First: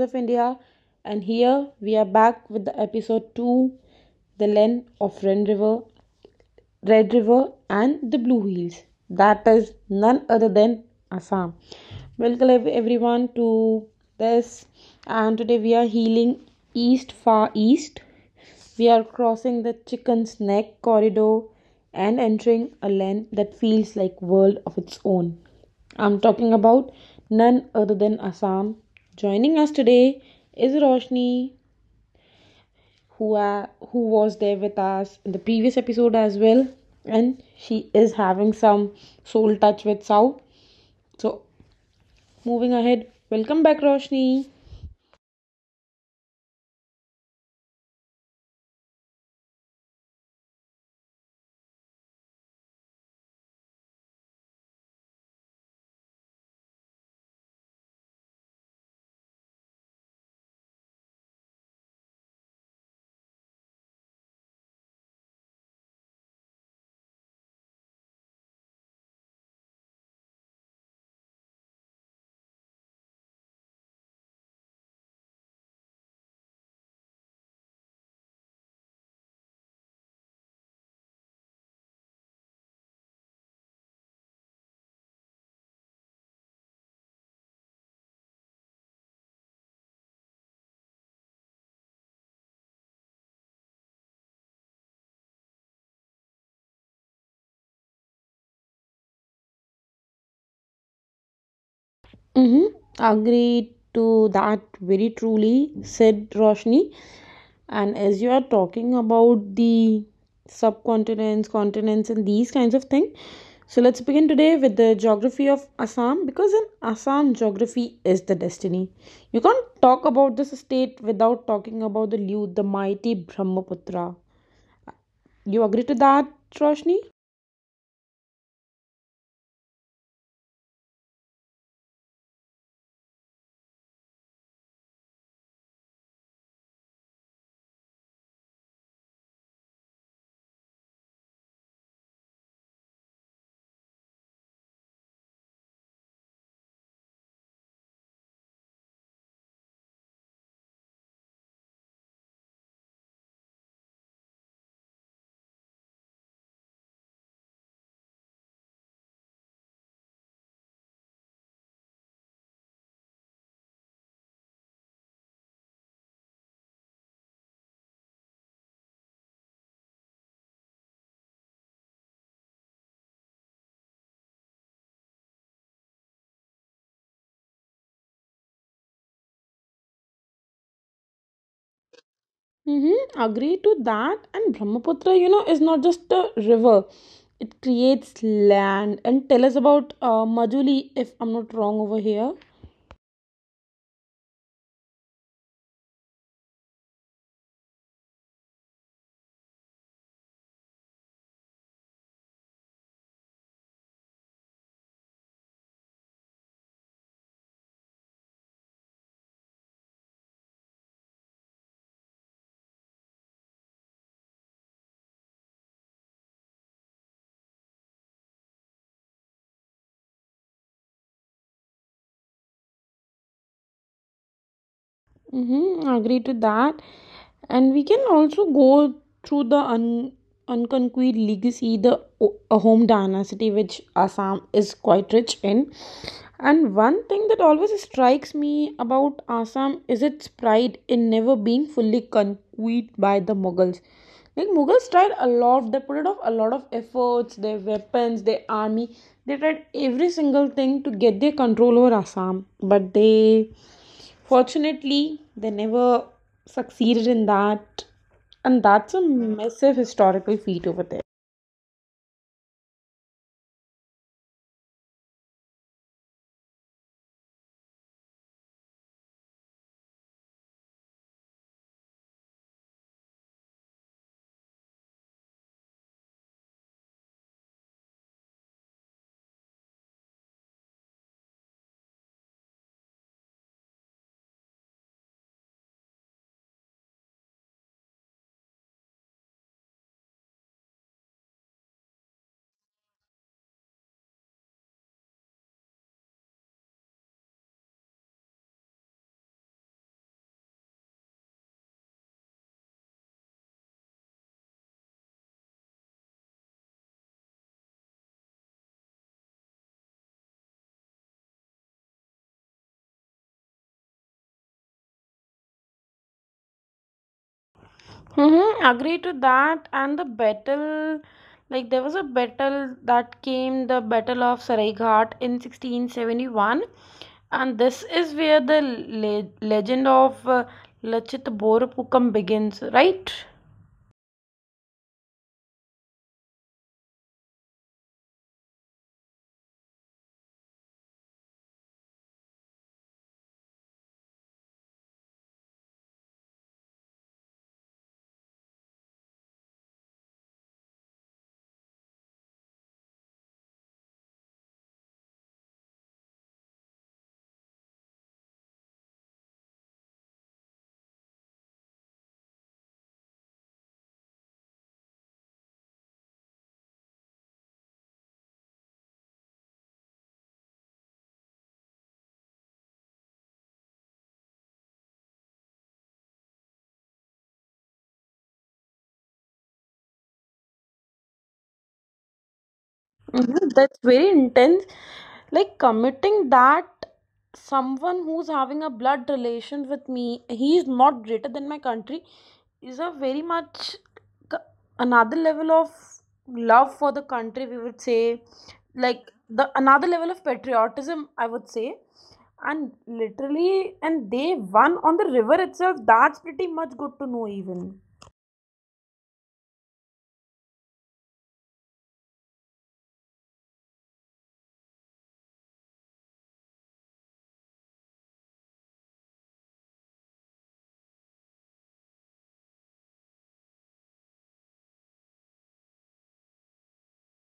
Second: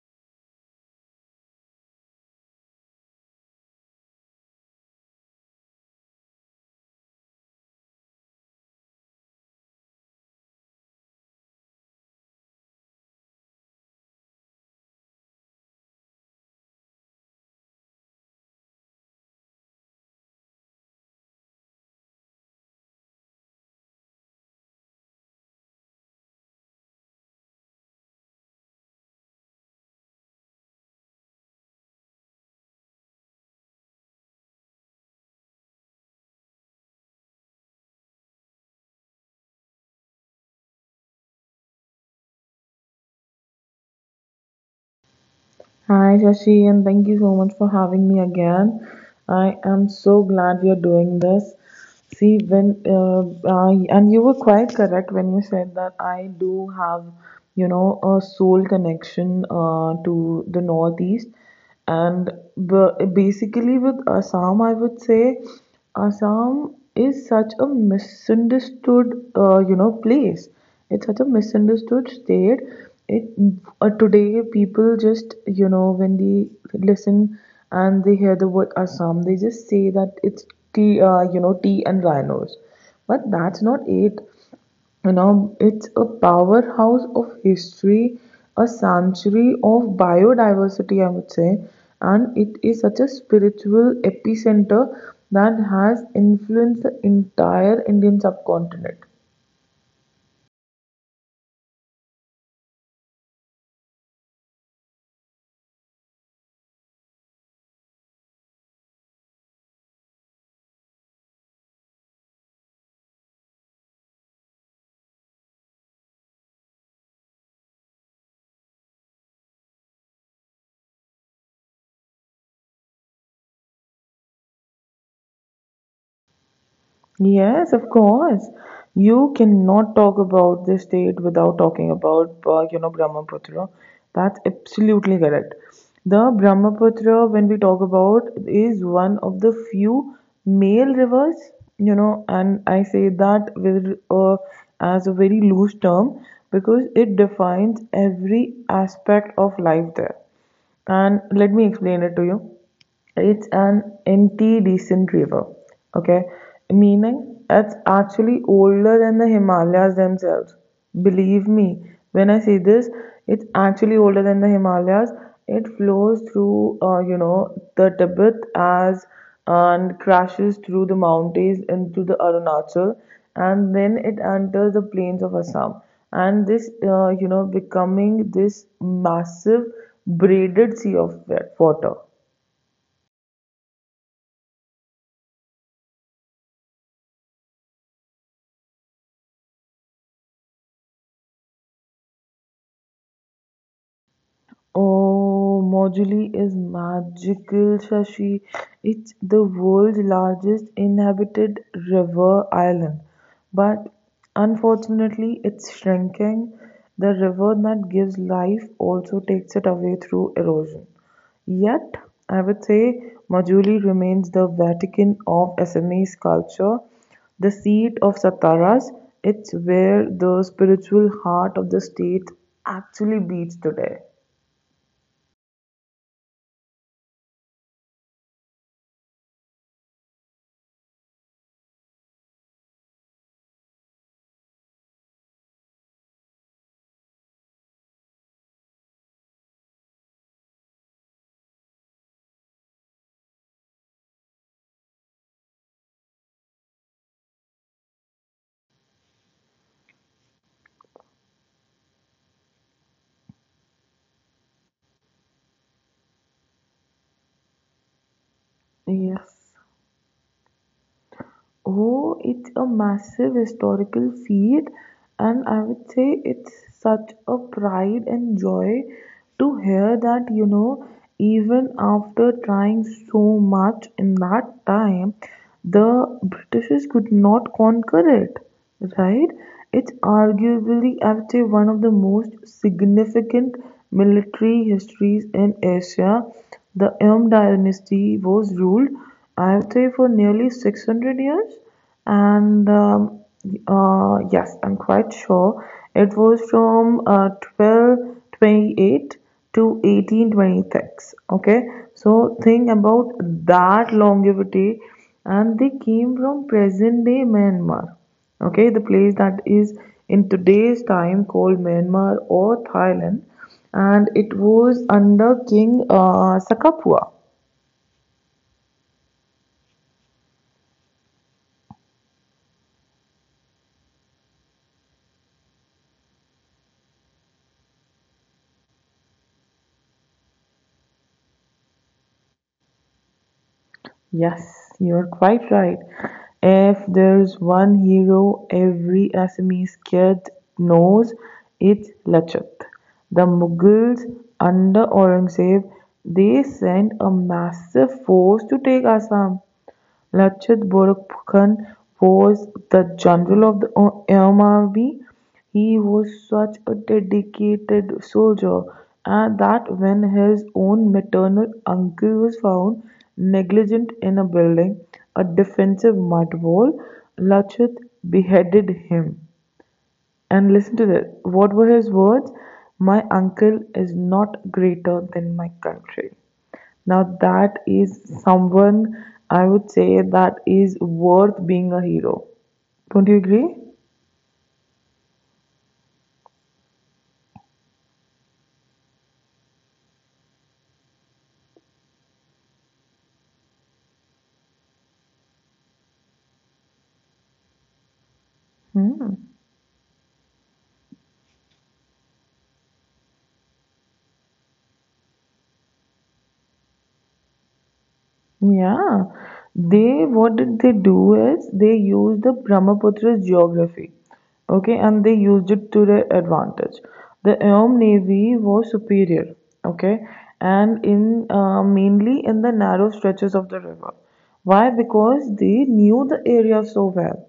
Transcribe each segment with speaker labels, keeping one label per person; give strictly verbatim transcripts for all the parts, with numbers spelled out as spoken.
Speaker 1: of India, and here we are back with the episode two, The Length of Ren River. Red River and the Blue Hills. That is none other than Assam. Welcome ev- everyone to this, and today we are healing east, far east. We are crossing the Chicken's Neck corridor and entering a land that feels like world of its own. I'm talking about none other than Assam. Joining us today is Roshni who are who was there with us in the previous episode as well, and she is having some soul touch with Sao. So moving ahead, welcome back, Roshni.
Speaker 2: Hi, Shashi, and thank you so much for having me again. I am so glad we are doing this. See, when uh, I, and you were quite correct when you said that I do have, you know, a soul connection uh, to the Northeast and b- basically with assam, I would say assam is such a misunderstood uh, you know place. It's such a misunderstood state. It uh, Today people, just you know when they listen and they hear the word assam, they just say that it's tea, uh, you know tea and rhinos, but that's not it. You know, it's a powerhouse of history, a sanctuary of biodiversity, I would say, and it is such a spiritual epicenter that has influenced the entire indian subcontinent.
Speaker 1: Mm-hmm. Agreed to that, very truly said, Roshni. And as you are talking about the subcontinents, continents, and these kinds of things, so let's begin today with the geography of Assam, because in Assam, geography is the destiny. You can't talk about this state without talking about the Liu, the mighty Brahmaputra. You agree to that, Roshni?
Speaker 2: Yes, of course. You cannot talk about this state without talking about, uh, you know, Brahmaputra. That's absolutely correct. The Brahmaputra, when we talk about, is one of the few male rivers, you know, and I say that with uh, as a very loose term, because it defines every aspect of life there. And let me explain it to you. It's an empty decent river, okay? Meaning it's actually older than the Himalayas themselves. Believe me, when I say this, it's actually older than the Himalayas. It flows through, uh, you know, the Tibet as and crashes through the mountains into the Arunachal, and then it enters the plains of Assam. And this, uh, you know, becoming this massive braided sea of wa- water.
Speaker 1: Mm-hmm, agree to that. And Brahmaputra, you know, is not just a river. It creates land. And tell us about uh, Majuli, if I'm not wrong over here.
Speaker 2: Oh, Mojuli is magical, Shashi. It's the world's largest inhabited river island, but unfortunately, it's shrinking. The river that gives life also takes it away through erosion. Yet, I would say Majuli remains the Vatican of Assamese culture, the seat of Sataras. It's where the spiritual heart of the state actually beats today.
Speaker 1: Mm-hmm, agree to that. And we can also go through the un- unconquered legacy, the o- Ahom dynasty, which Assam is quite rich in. And one thing that always strikes me about Assam is its pride in never being fully conquered by the Mughals. Like, Mughals tried a lot, they put off a lot of efforts, their weapons, their army. They tried every single thing to get their control over Assam, but they, fortunately, they never succeeded in that, and that's a
Speaker 2: Yes.
Speaker 1: massive historical feat over there.
Speaker 2: Oh, it's a massive historical feat, and I would say it's such a pride and joy to hear that, you know, even after trying so much in that time, the Britishers could not conquer it, right? It's arguably, I would say, one of the most significant military histories in Asia. The Eom dynasty was ruled, I would say, for nearly six hundred years, and um, uh, yes, I'm quite sure it was from uh, twelve twenty-eight to eighteen twenty-six. Okay, so think about that longevity, and they came from present day Myanmar. Okay, the place that is in today's time called Myanmar or Thailand, and it was under King uh, Sakapua.
Speaker 1: Mm-hmm, agree to that. And the battle, like there was a battle that came, the Battle of Saraighat in sixteen seventy-one. And this is where the le legend of uh, Lachit Borpukam begins, right?
Speaker 2: Yes, you're quite right. If there's one hero every Assamese kid knows, it's Lachit. The Mughals under Aurangzeb, they sent a massive force to take Assam. Lachit Borphukan was the general of the army. He was such a dedicated soldier, and that when his own maternal uncle was found negligent in a building a defensive mud wall, Lachit beheaded him. And listen to this. What were his words? My uncle is not greater than my country. Now that is someone, I would say, that is worth being a hero. Don't you
Speaker 1: Mhm,
Speaker 2: agree?
Speaker 1: that's very intense. Like, committing that someone who's having a blood relation with me, he is not greater than my country, is a very much, c- another level of love for the country, we would say. Like,
Speaker 2: Hmm.
Speaker 1: the another level of patriotism, I would say. And literally, and they won on the river itself, that's pretty much good to know, even.
Speaker 2: Yeah, they, what did they do is they used the Brahmaputra's geography, okay, and they used it to their advantage. The Eom navy was superior, okay, and in uh, mainly in the narrow stretches of the river. Why? Because they knew the area so well,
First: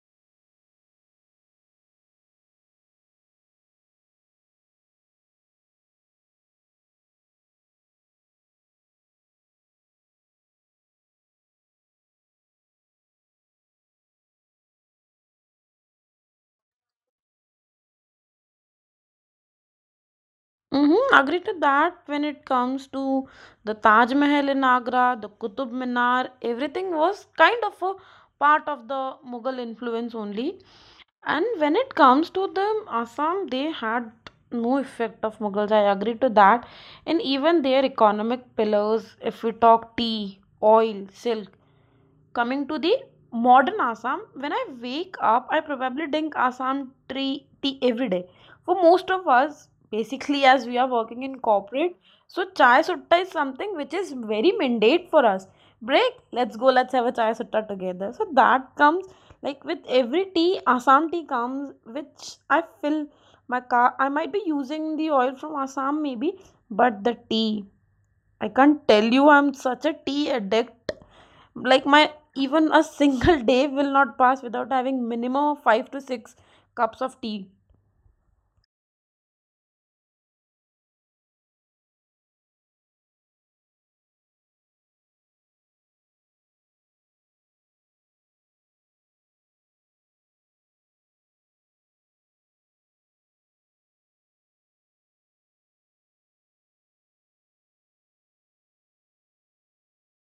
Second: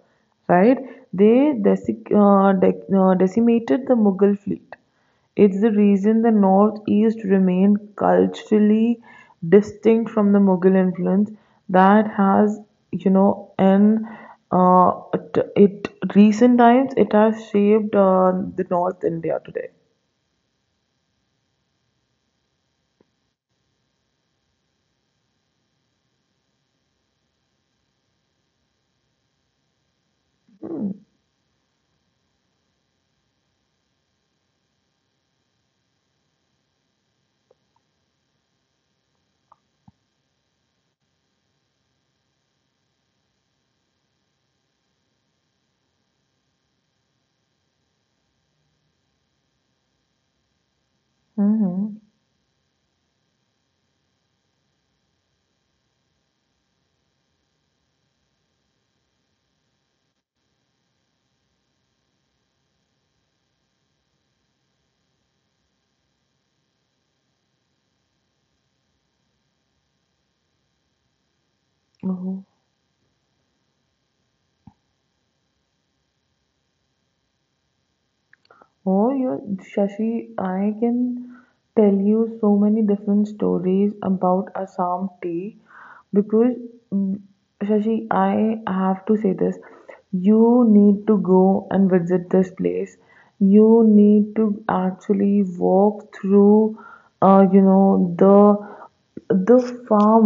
Speaker 2: right? They desic- uh, dec- uh, decimated the Mughal fleet. It is the reason the Northeast remained culturally distinct from the Mughal influence that has, you know, in uh, t- it recent times, it has shaped uh, the North India today.
Speaker 1: Mm-hmm, agree to that. When it comes to the Taj Mahal in Agra, the Qutub Minar, everything was kind of a part of the Mughal influence only. And when it comes to the Assam, they had no effect of Mughals. I agree to that. And even their economic pillars, if we talk tea, oil, silk, coming to the modern Assam, when I wake up, I probably drink Assam tea, tea every day. For most of us, basically, as we are working in corporate,
Speaker 2: Mm-hmm.
Speaker 1: so chai sutta is something which is very mandate for us. Break, let's go, let's have a chai sutta together. So that comes, like, with every tea, Assam tea comes. Which I fill my car, I might be using the oil from Assam, maybe, but the tea, I can't tell you, I'm such a tea addict. Like, my even a single day will not pass without having minimum of five to six cups of tea.
Speaker 2: Oh, you, Shashi, I can tell you so many different stories about Assam tea because, mm, Shashi, I have to say this. You need to go and visit this place. You need to actually walk through, uh, you know, the the farm,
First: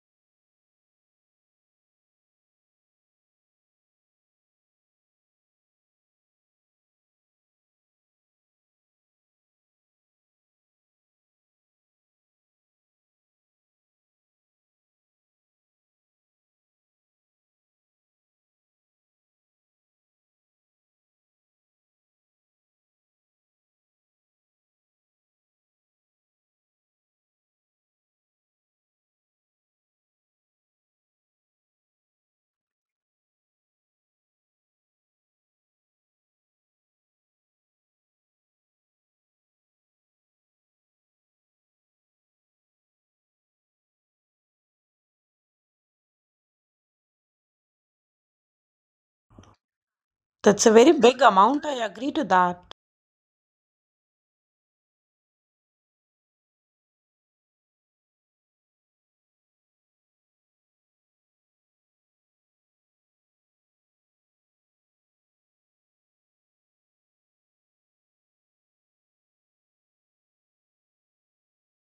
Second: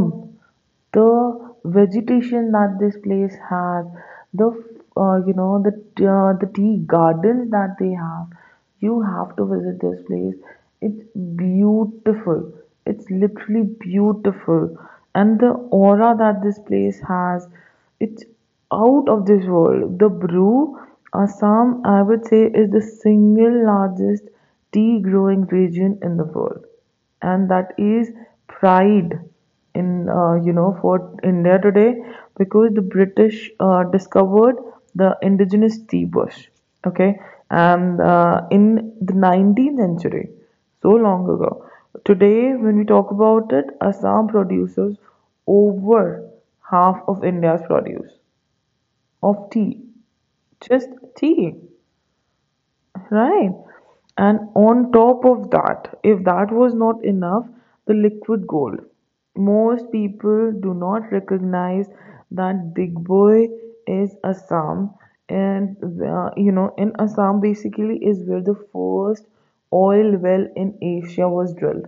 Speaker 2: the vegetation that this place has, the uh, you know the uh, the tea gardens that they have. You have to visit this place. It's beautiful. It's literally beautiful, and the aura that this place has, it's out of this world. The brew, Assam, I would say, is the single largest tea growing region in the world, and that is pride in uh, you know for India today, because the British uh, discovered the indigenous tea bush, okay, and uh, in the nineteenth century, so long ago. Today, when we talk about it, Assam produces over half of India's produce of tea,
Speaker 1: That's a
Speaker 2: just
Speaker 1: very big
Speaker 2: tea,
Speaker 1: amount, I agree to that.
Speaker 2: right? And on top of that, if that was not enough, the liquid gold. Most people do not recognize that Big Boy is Assam, and uh, you know, in Assam basically is where the first oil well in Asia was drilled.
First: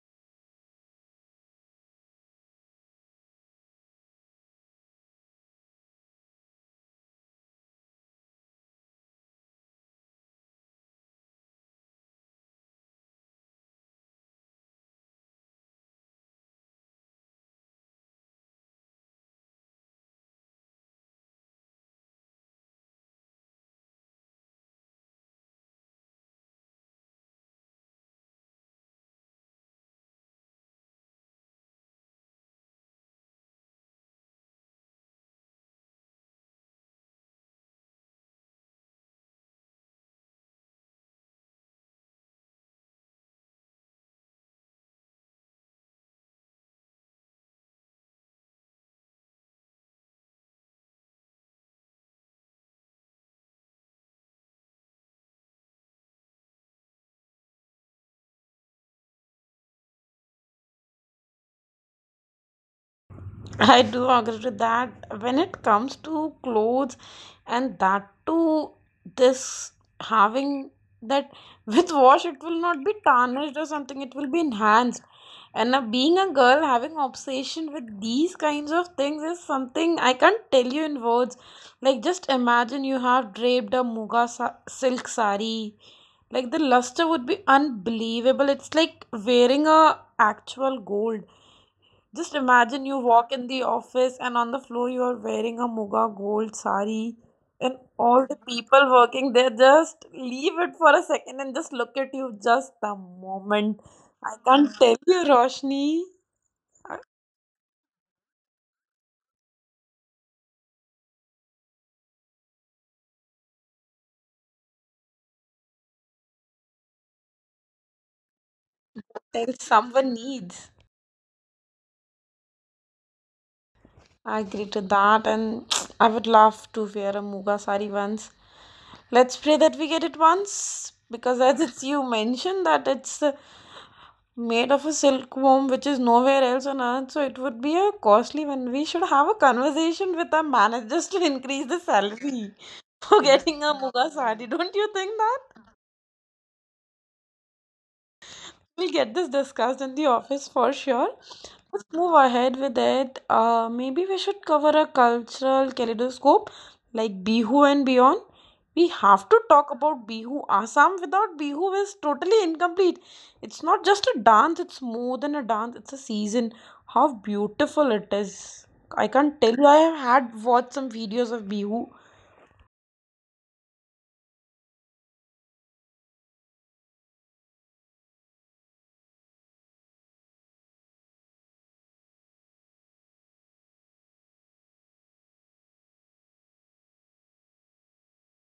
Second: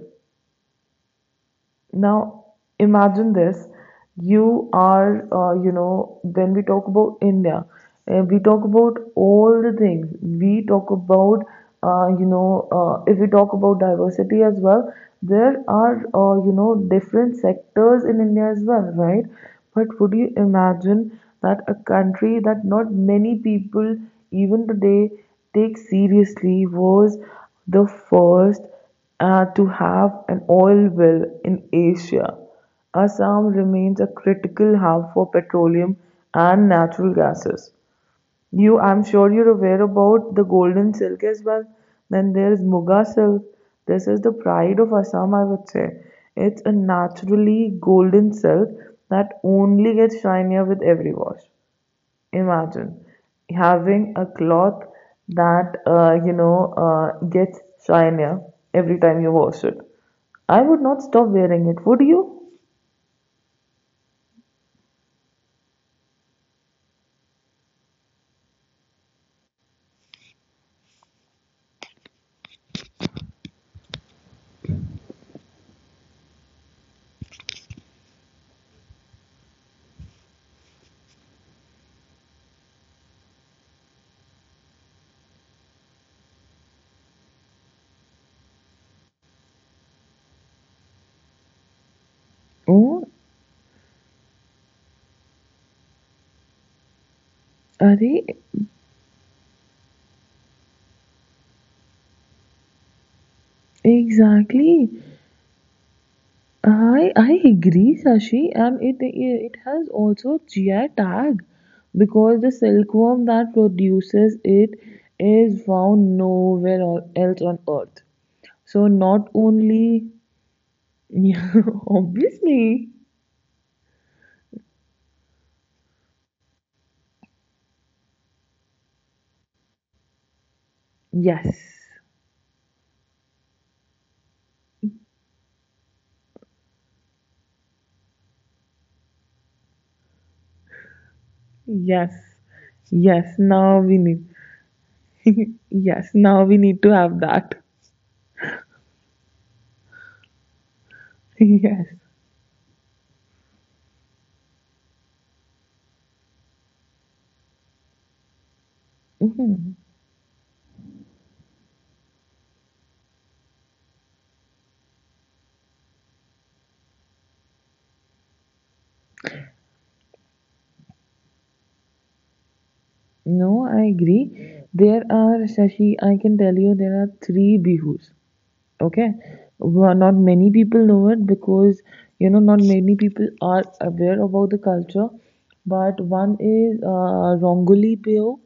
Speaker 2: Now, imagine this. You are, uh, you know, when we talk about India, uh, we talk about all the things. We talk about, uh, you know, uh, if we talk about diversity as well, there are, uh, you know, different sectors in India as well, right? But would you imagine that a country that not many people even today take seriously was the first uh, to have an oil well in Asia. Assam remains a critical hub for petroleum and natural gases. You, I'm sure you're aware about the golden silk as well. Then there's Muga silk. This is the pride of Assam, I would say. It's a naturally golden silk that only gets shinier with every wash. Imagine having a cloth that uh, you know uh, gets shinier every time you wash it. I would not stop wearing it, would you?
Speaker 1: I do agree to that. When it comes to clothes, and that too, this having that with wash, it will not be tarnished or something, it will be enhanced. And now, being a girl, having obsession with these kinds of things is something I can't tell you in words. Like, just imagine you have draped a muga sa- silk sari. Like, the luster would be unbelievable. It's like wearing a actual gold. Just imagine, you
Speaker 2: Oh,
Speaker 1: walk in the office and on the floor you are wearing a muga gold sari, and
Speaker 2: are
Speaker 1: all the people working there just leave it for a second and just look at you just the moment. I can't
Speaker 2: exactly.
Speaker 1: tell you, Roshni. I
Speaker 2: I I agree, Sashi, and it it has also G I tag, because the silkworm that produces it is found nowhere or- else on Earth. So not
Speaker 1: tell
Speaker 2: only,
Speaker 1: someone needs.
Speaker 2: yeah, obviously,
Speaker 1: I agree to that, and I would love to wear a muga sari once. Let's pray that we get it once, because
Speaker 2: yes.
Speaker 1: as it's you mentioned that it's uh, made of a silkworm which is nowhere else on earth, so it would be a costly one. We should have a conversation with our managers to increase the
Speaker 2: Yes,
Speaker 1: salary for,
Speaker 2: yes,
Speaker 1: yes, getting a
Speaker 2: now we
Speaker 1: muga
Speaker 2: need.
Speaker 1: sari, don't you think that?
Speaker 2: yes, now we need to have that.
Speaker 1: We'll get this discussed in the office for sure.
Speaker 2: yes.
Speaker 1: Let's move ahead with it. Uh, maybe we should cover a cultural kaleidoscope, like Bihu and beyond. We have to talk
Speaker 2: Mhm.
Speaker 1: about Bihu. Assam without Bihu is totally incomplete. It's not just a dance, it's more than a dance, it's a season. How beautiful it is. I can't tell you, I have had watched some videos of Bihu.
Speaker 2: No, I agree. There are, Shashi, I can tell you there are three bihus. Okay, well, not many people know it, because you know not many people are aware about the culture. But one is uh, rongoli Payo,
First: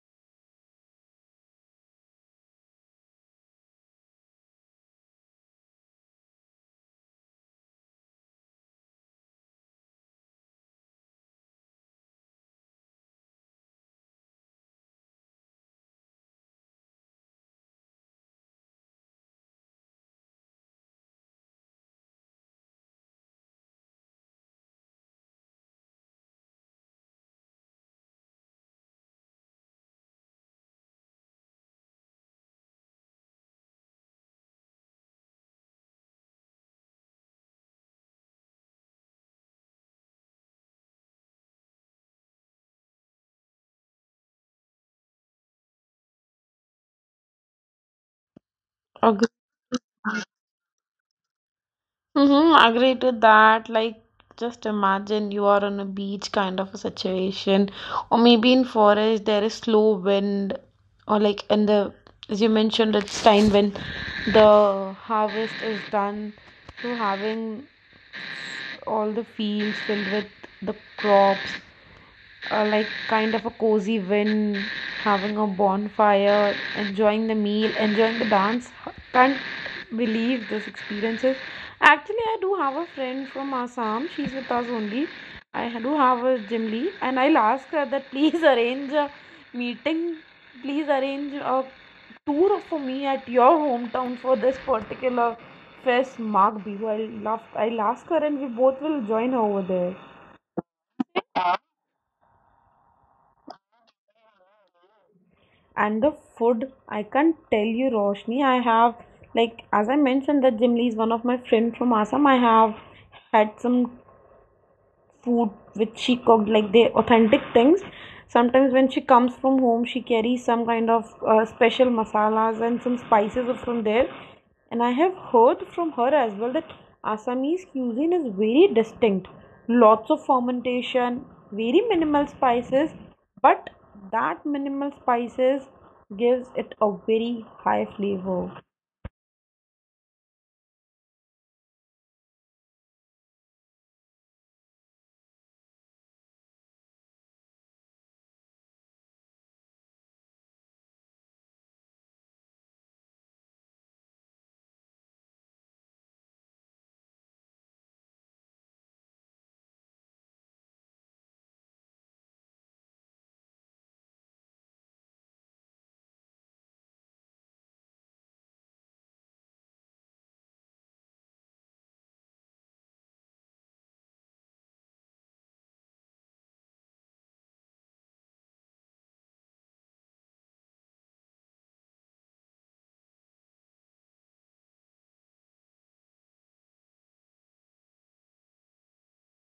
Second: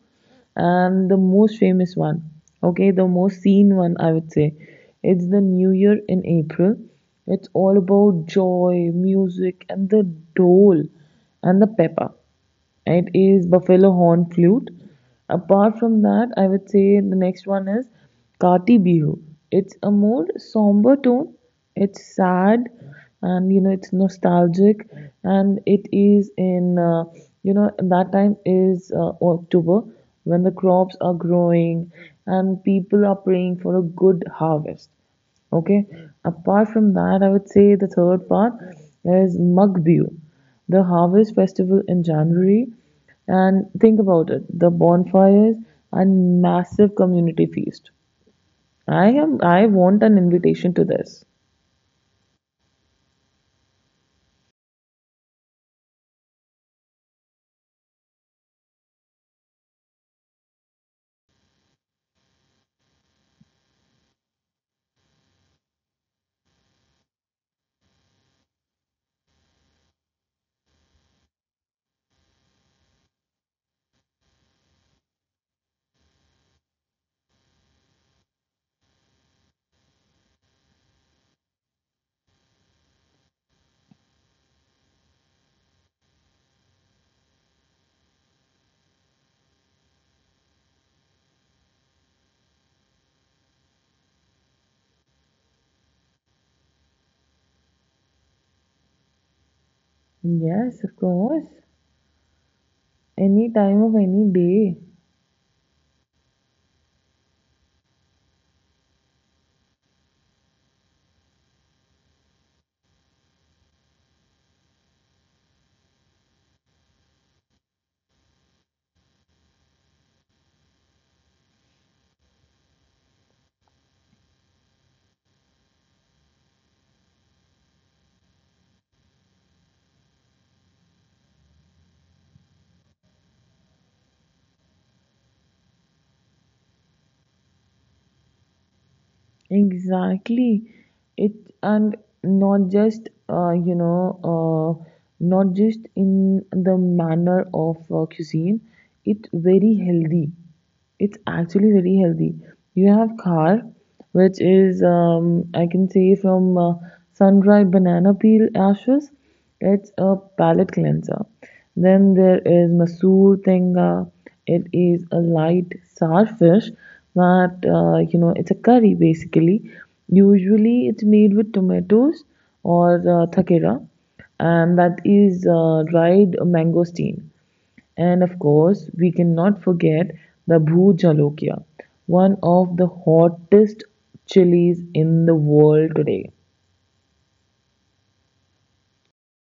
Speaker 2: and the most famous one, okay, the most seen one, I would say, it's the new year in april. It's all about joy, music, and the dole and the pepper. It is buffalo horn flute. Apart from that, I would say the next one is Kati Bihu. It's a more somber tone. It's sad, and you know it's nostalgic, and it is in uh, you know that time is uh, October, when the crops are growing and people are praying for a good harvest. Okay. Apart from that, I would say the third part is Mugbiu, the harvest festival in January. And think about it, the bonfires and massive community feast. I
Speaker 1: Agree.
Speaker 2: am I want an invitation to this.
Speaker 1: Mm-hmm, agree to that. Like, just imagine you are on a beach kind of a situation, or maybe in forest there is slow wind, or like in the, as you mentioned, it's time when the harvest is done. So having all the fields filled with the crops, uh, like, kind of a cozy win, having a bonfire, enjoying the meal, enjoying the dance. Can't believe this experiences. Actually, I do have a friend from Assam. She's with us only. I do have a gym lead, and I'll ask her that, please, arrange a meeting. Please arrange a tour for me at your hometown for this particular fest, Mark Bihu. I love. I'll ask her, and we both will join her over there.
Speaker 2: Yes, of course. Any time of any day.
Speaker 1: And the food, I can't tell you, Roshni, I have, like, as I mentioned that Jimli is one of my friend from Assam, I have had some food which she cooked, like, the authentic things. Sometimes when she comes from home, she carries some kind of uh, special masalas and some spices from there. And I have heard from her as well that Assamese cuisine is very distinct. Lots of fermentation, very minimal spices, but that minimal spices gives it a very high flavor.
Speaker 2: Exactly. It and not just uh, you know uh, not just in the manner of uh, cuisine. It's very healthy. It's actually very healthy. You have khar, which is um, I can say from uh, sun-dried banana peel ashes, it's a palate cleanser. Then there is Masoor Tenga. It is a light sour fish that, uh, you know, it's a curry basically. Usually it's made with tomatoes or uh, thakera, and that is uh, dried mangosteen. And of course, we cannot forget the Bhu Jalokia, one of the hottest chilies in the world today.